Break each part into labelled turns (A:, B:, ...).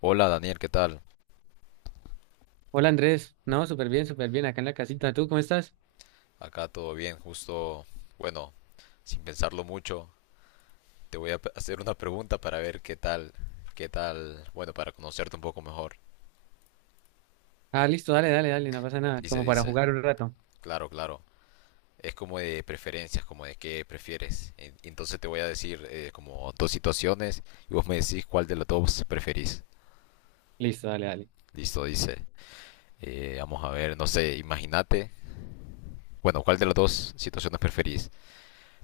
A: Hola Daniel, ¿qué tal?
B: Hola Andrés, no, súper bien, acá en la casita. ¿Tú cómo estás?
A: Acá todo bien, justo, bueno, sin pensarlo mucho, te voy a hacer una pregunta para ver qué tal, bueno, para conocerte un poco mejor.
B: Ah, listo, dale, dale, dale, no pasa nada,
A: Dice,
B: como para
A: dice,
B: jugar un rato.
A: claro, claro. Es como de preferencias, como de qué prefieres. Entonces te voy a decir como dos situaciones y vos me decís cuál de las dos preferís.
B: Listo, dale, dale.
A: Listo, dice. Vamos a ver, no sé, imagínate. Bueno, ¿cuál de las dos situaciones preferís?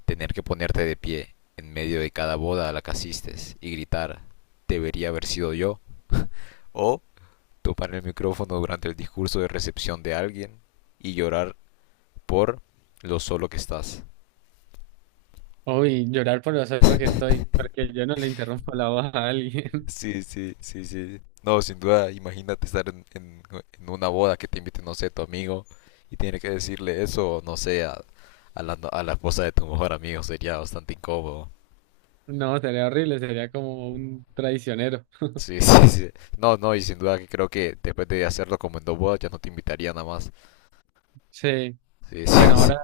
A: Tener que ponerte de pie en medio de cada boda a la que asistes y gritar, debería haber sido yo, o tomar el micrófono durante el discurso de recepción de alguien y llorar por lo solo que estás.
B: Uy, llorar por lo solo que estoy, porque yo no le interrumpo la voz a alguien.
A: Sí, sí, sí, sí. No, sin duda, imagínate estar en una boda que te invite, no sé, tu amigo y tener que decirle eso, no sé, a la, no- a la esposa de tu mejor amigo, sería bastante incómodo.
B: No, sería horrible, sería como un traicionero.
A: Sí, sí, sí. No, no, y sin duda que creo que después de hacerlo como en dos bodas ya no te invitaría nada más.
B: Sí,
A: Sí, sí,
B: bueno,
A: sí.
B: ahora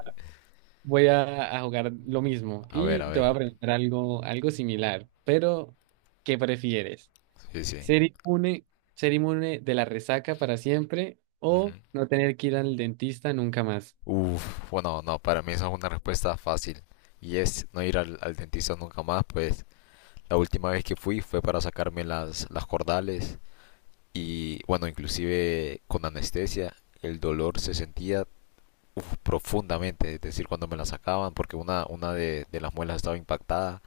B: voy a jugar lo mismo
A: A ver,
B: y
A: a
B: te voy a
A: ver.
B: preguntar algo similar, pero ¿qué prefieres?
A: Sí, sí.
B: ¿Ser inmune, ser inmune de la resaca para siempre o
A: Ujú.
B: no tener que ir al dentista nunca más?
A: Uf, bueno, no, para mí esa es una respuesta fácil. Y es no ir al dentista nunca más, pues la última vez que fui fue para sacarme las cordales y bueno, inclusive con anestesia el dolor se sentía uf, profundamente, es decir, cuando me la sacaban porque una de las muelas estaba impactada,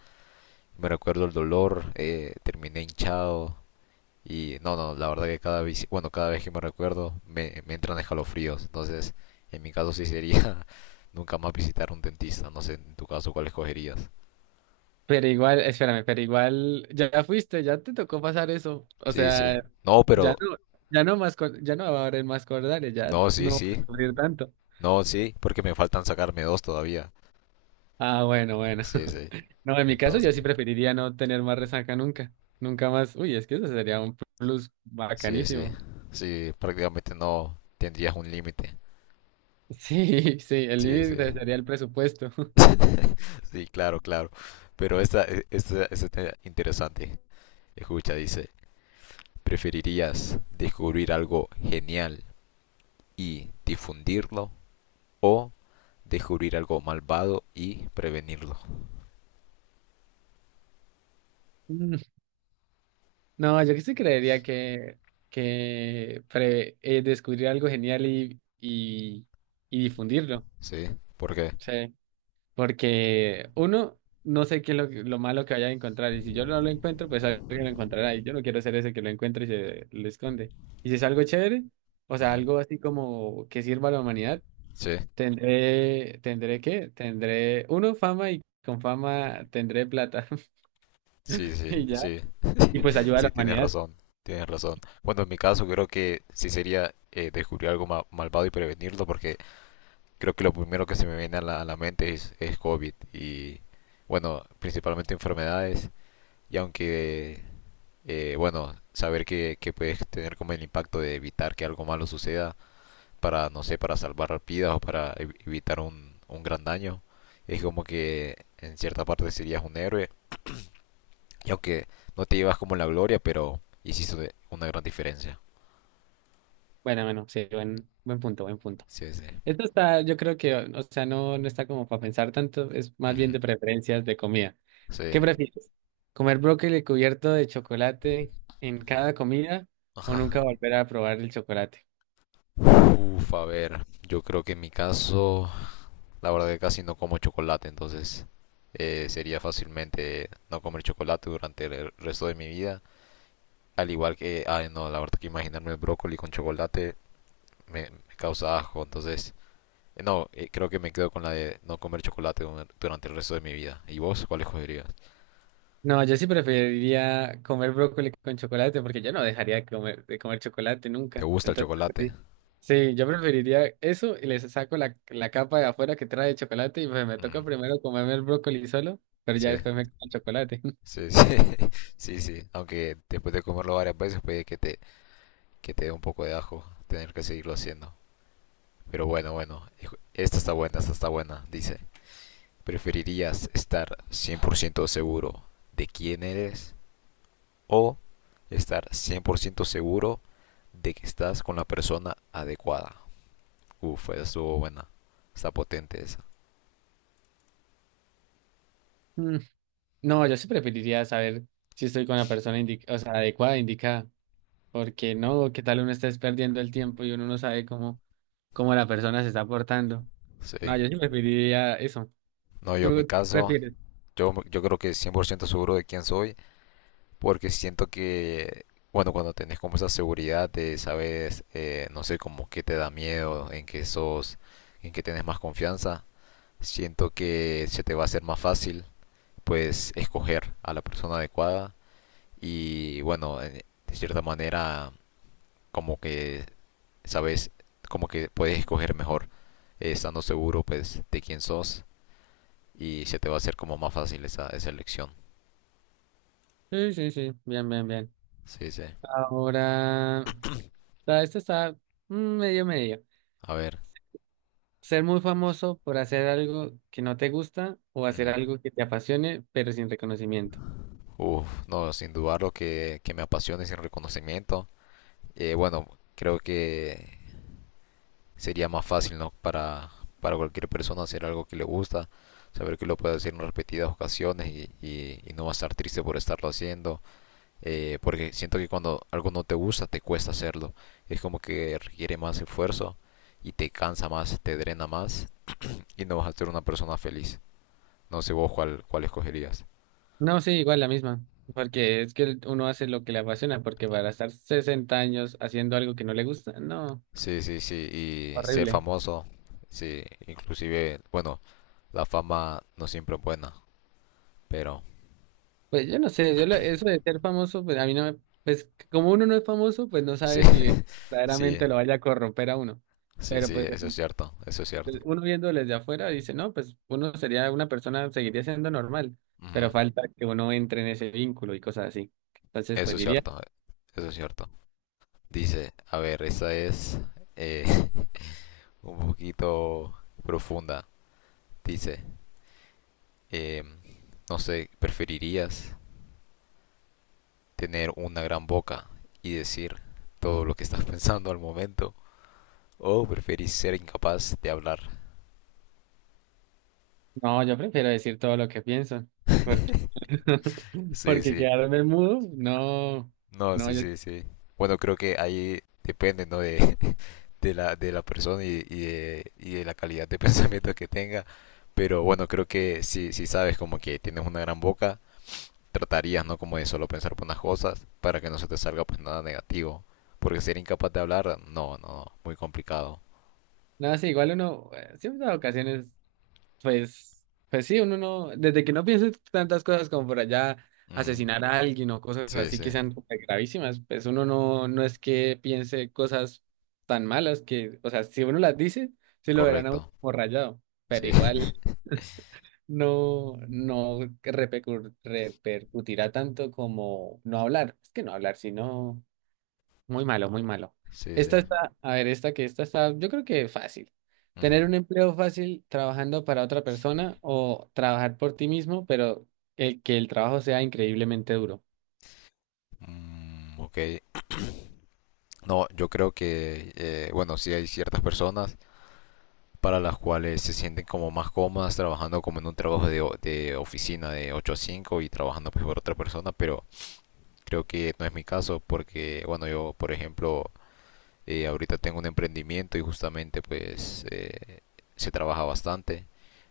A: me recuerdo el dolor, terminé hinchado y no, no, la verdad que cada vez, bueno, cada vez que me recuerdo me entran escalofríos, entonces en mi caso sí sería nunca más visitar un dentista, no sé en tu caso cuál escogerías.
B: Pero igual, espérame, pero igual ya fuiste, ya te tocó pasar eso. O
A: Sí, sí.
B: sea,
A: No,
B: ya
A: pero
B: no, ya no más, ya no va a haber más cordales, ya
A: no, sí,
B: no vas
A: sí.
B: a sufrir tanto.
A: No, sí, porque me faltan sacarme dos todavía.
B: Ah, bueno, bueno.
A: Sí, sí.
B: No, en mi caso yo
A: Entonces,
B: sí preferiría no tener más resaca nunca. Nunca más. Uy, es que eso sería un plus
A: sí, sí.
B: bacanísimo.
A: Sí, prácticamente no tendrías un límite.
B: Sí, sí, el
A: Sí, sí.
B: límite sería el presupuesto.
A: Sí, claro, claro. Pero esta está interesante. Escucha, dice, ¿preferirías descubrir algo genial y difundirlo o descubrir algo malvado y prevenirlo?
B: Mm, No, yo que sí creería que descubrir algo genial y difundirlo.
A: ¿Sí? ¿Por qué?
B: Sí. Porque uno, no sé qué es lo malo que vaya a encontrar. Y si yo no lo encuentro, pues alguien lo encontrará. Y yo no quiero ser ese que lo encuentre y se lo esconde. Y si es algo chévere, o sea,
A: Ujú.
B: algo así como que sirva a la humanidad,
A: Sí,
B: tendré, ¿tendré qué? Tendré, uno, fama y con fama tendré plata.
A: sí, sí,
B: Y ya.
A: sí,
B: Y pues ayuda a
A: sí,
B: la
A: tienes
B: humanidad.
A: razón, tienes razón. Bueno, en mi caso creo que sí sería descubrir algo malvado y prevenirlo, porque creo que lo primero que se me viene a la mente es COVID y, bueno, principalmente enfermedades y aunque bueno, saber que, puedes tener como el impacto de evitar que algo malo suceda para, no sé, para salvar vidas o para evitar un gran daño. Es como que en cierta parte serías un héroe, y aunque no te llevas como la gloria, pero hiciste una gran diferencia.
B: Bueno, bueno, sí, buen punto, buen punto.
A: Sí, sí.
B: Esto está, yo creo que, o sea, no, no está como para pensar tanto, es más bien
A: Ujú.
B: de preferencias de comida.
A: Sí.
B: ¿Qué prefieres? ¿Comer brócoli cubierto de chocolate en
A: Ujú.
B: cada comida o
A: Ajá.
B: nunca volver a probar el chocolate?
A: Uf, a ver, yo creo que en mi caso, la verdad que casi no como chocolate, entonces sería fácilmente no comer chocolate durante el resto de mi vida. Al igual que, ay no, la verdad que imaginarme el brócoli con chocolate me causa asco, entonces, no, creo que me quedo con la de no comer chocolate durante el resto de mi vida. ¿Y vos cuál escogerías?
B: No, yo sí preferiría comer brócoli con chocolate porque yo no dejaría de comer chocolate
A: ¿Te
B: nunca.
A: gusta el
B: Entonces,
A: chocolate?
B: sí, sí, yo preferiría eso y les saco la capa de afuera que trae chocolate y pues me
A: Mm,
B: toca primero comerme el brócoli solo, pero ya
A: sí,
B: después me como el chocolate.
A: sí, sí, sí, sí, aunque después de comerlo varias veces puede que te dé un poco de asco tener que seguirlo haciendo. Pero bueno, bueno, esta está buena, dice. ¿Preferirías estar 100% seguro de quién eres o estar 100% seguro de que estás con la persona adecuada? Uf, esa estuvo buena. Está potente esa.
B: Mm, No, yo sí preferiría saber si estoy con la persona o sea, adecuada, indicada, porque no, qué tal uno estés perdiendo el tiempo y uno no sabe cómo la persona se está portando. No,
A: Sí.
B: yo sí preferiría eso.
A: No, yo en mi
B: ¿Tú qué
A: caso,
B: prefieres?
A: yo creo que 100% seguro de quién soy, porque siento que, bueno, cuando tenés como esa seguridad de saber, no sé, como qué te da miedo, en qué sos, en qué tenés más confianza, siento que se te va a hacer más fácil, pues, escoger a la persona adecuada y, bueno, de cierta manera, como que, sabes, como que puedes escoger mejor. Estando seguro pues de quién sos y se te va a hacer como más fácil esa elección.
B: Sí, sí, sí, bien, bien, bien.
A: Sí, sí.
B: Ahora, ah, esto está medio medio.
A: A ver.
B: Ser muy famoso por hacer algo que no te gusta o
A: Ujú.
B: hacer algo que te apasione, pero sin reconocimiento.
A: Uf, no, sin dudarlo que me apasione sin reconocimiento. Bueno, creo que sería más fácil, ¿no? Para cualquier persona hacer algo que le gusta, saber que lo puede hacer en repetidas ocasiones y, y no va a estar triste por estarlo haciendo, porque siento que cuando algo no te gusta te cuesta hacerlo, es como que requiere más esfuerzo y te cansa más, te drena más, y no vas a ser una persona feliz. No sé vos cuál escogerías.
B: No, sí, igual la misma, porque es que uno hace lo que le apasiona, porque para estar 60 años haciendo algo que no le gusta, no,
A: Sí, sí, sí, y ser
B: horrible.
A: famoso, sí, inclusive, bueno, la fama no siempre es buena, pero
B: Pues yo no sé, eso de ser famoso, pues a mí no me, pues como uno no es famoso, pues no
A: sí,
B: sabe si
A: sí,
B: verdaderamente lo vaya a corromper a uno.
A: sí,
B: Pero
A: sí,
B: pues
A: eso es cierto, eso es cierto.
B: uno viéndolo desde afuera dice, no, pues uno sería una persona, seguiría siendo normal,
A: Ujú.
B: pero falta que uno entre en ese vínculo y cosas así. Entonces,
A: Eso
B: pues
A: es
B: diría,
A: cierto, eso es cierto. Dice, a ver, esa es eh, un poquito profunda. Dice, em, no sé, ¿preferirías tener una gran boca y decir todo lo que estás pensando al momento? O preferís ser incapaz de hablar.
B: no, yo prefiero decir todo lo que pienso, porque,
A: Sí,
B: porque
A: sí.
B: quedarme mudo, no,
A: No,
B: no,
A: sí,
B: yo,
A: sí, sí. Bueno, creo que ahí depende, ¿no? De la persona y, y de la calidad de pensamiento que tenga. Pero bueno, creo que si sabes como que tienes una gran boca, tratarías, ¿no? Como de solo pensar por unas cosas para que no se te salga pues nada negativo. Porque ser incapaz de hablar, no, no, no, muy complicado.
B: no, sí, igual uno, siempre hay ocasiones. Pues, uno no, desde que no piense tantas cosas como por allá
A: Ujú.
B: asesinar a alguien o cosas
A: Sí,
B: así
A: sí,
B: que sean súper gravísimas, pues uno no, no es que piense cosas tan malas que, o sea, si uno las dice, sí lo verán a uno
A: correcto.
B: como rayado, pero
A: Sí,
B: igual no, no repercutirá tanto como no hablar. Es que no hablar, sino muy malo, muy malo.
A: sí, sí.
B: Esta está, a ver, esta que esta está, yo creo que fácil.
A: Ujú.
B: Tener un empleo fácil trabajando para otra persona o trabajar por ti mismo, pero el que el trabajo sea increíblemente duro.
A: Ok, no, yo creo que, bueno, sí hay ciertas personas para las cuales se sienten como más cómodas trabajando como en un trabajo de oficina de 8 a 5 y trabajando pues por otra persona, pero creo que no es mi caso porque, bueno, yo, por ejemplo, ahorita tengo un emprendimiento y justamente pues se trabaja bastante,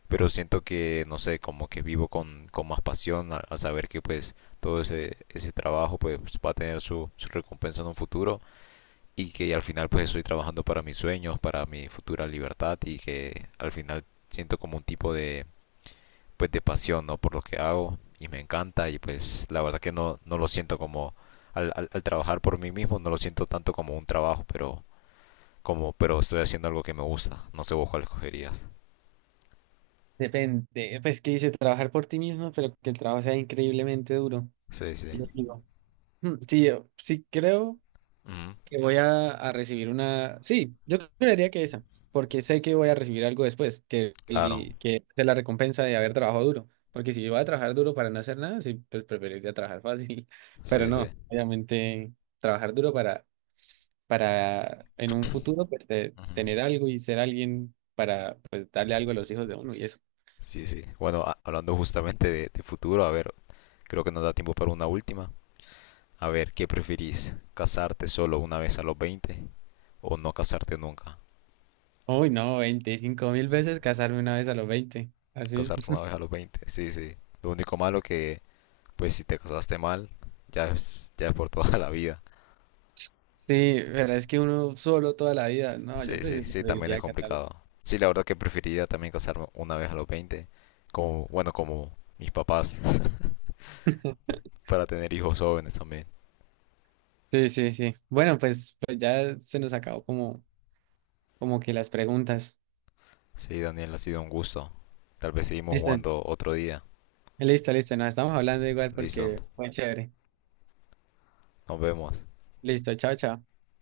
A: pero siento que, no sé, como que vivo con más pasión al saber que pues todo ese trabajo pues va a tener su recompensa en un futuro y que al final pues estoy trabajando para mis sueños, para mi futura libertad y que al final siento como un tipo de pues de pasión, ¿no? Por lo que hago y me encanta, y pues la verdad que no lo siento como al trabajar por mí mismo, no lo siento tanto como un trabajo, pero como pero estoy haciendo algo que me gusta. No sé vos cuál escogerías.
B: Depende, pues que dice trabajar por ti mismo, pero que el trabajo sea increíblemente duro.
A: Sí, sí.
B: Y yo digo, sí, yo sí creo
A: Ujú.
B: que voy a recibir una... Sí, yo creería que esa, porque sé que voy a recibir algo después, que,
A: Claro.
B: que es la recompensa de haber trabajado duro, porque si voy a trabajar duro para no hacer nada, sí, pues preferiría trabajar fácil, pero
A: Sí, sí.
B: no, obviamente trabajar duro para en un futuro pues,
A: Ujú.
B: tener algo y ser alguien para pues, darle algo a los hijos de uno y eso.
A: Sí, sí. Bueno, hablando justamente de futuro, a ver, creo que nos da tiempo para una última. A ver, ¿qué preferís? ¿Casarte solo una vez a los 20 o no casarte nunca?
B: Uy, no, 25.000 veces casarme una vez a los 20 así.
A: Casarte una vez a los 20, sí, sí. Lo único malo que, pues si te casaste mal, ya es por toda la vida.
B: Sí, pero es que uno solo toda la vida, no, yo
A: Sí, sí, sí, también es
B: preferiría casarme.
A: complicado. Sí, la verdad que preferiría también casarme una vez a los 20, como, bueno, como mis papás, para tener hijos jóvenes también.
B: Sí, sí, sí. Bueno, pues, ya se nos acabó como, como que las preguntas.
A: Sí, Daniel, ha sido un gusto. Tal vez seguimos
B: Listo,
A: jugando otro día.
B: listo, listo. Nos estamos hablando igual
A: Listo,
B: porque fue chévere.
A: nos vemos.
B: Listo, chao, chao.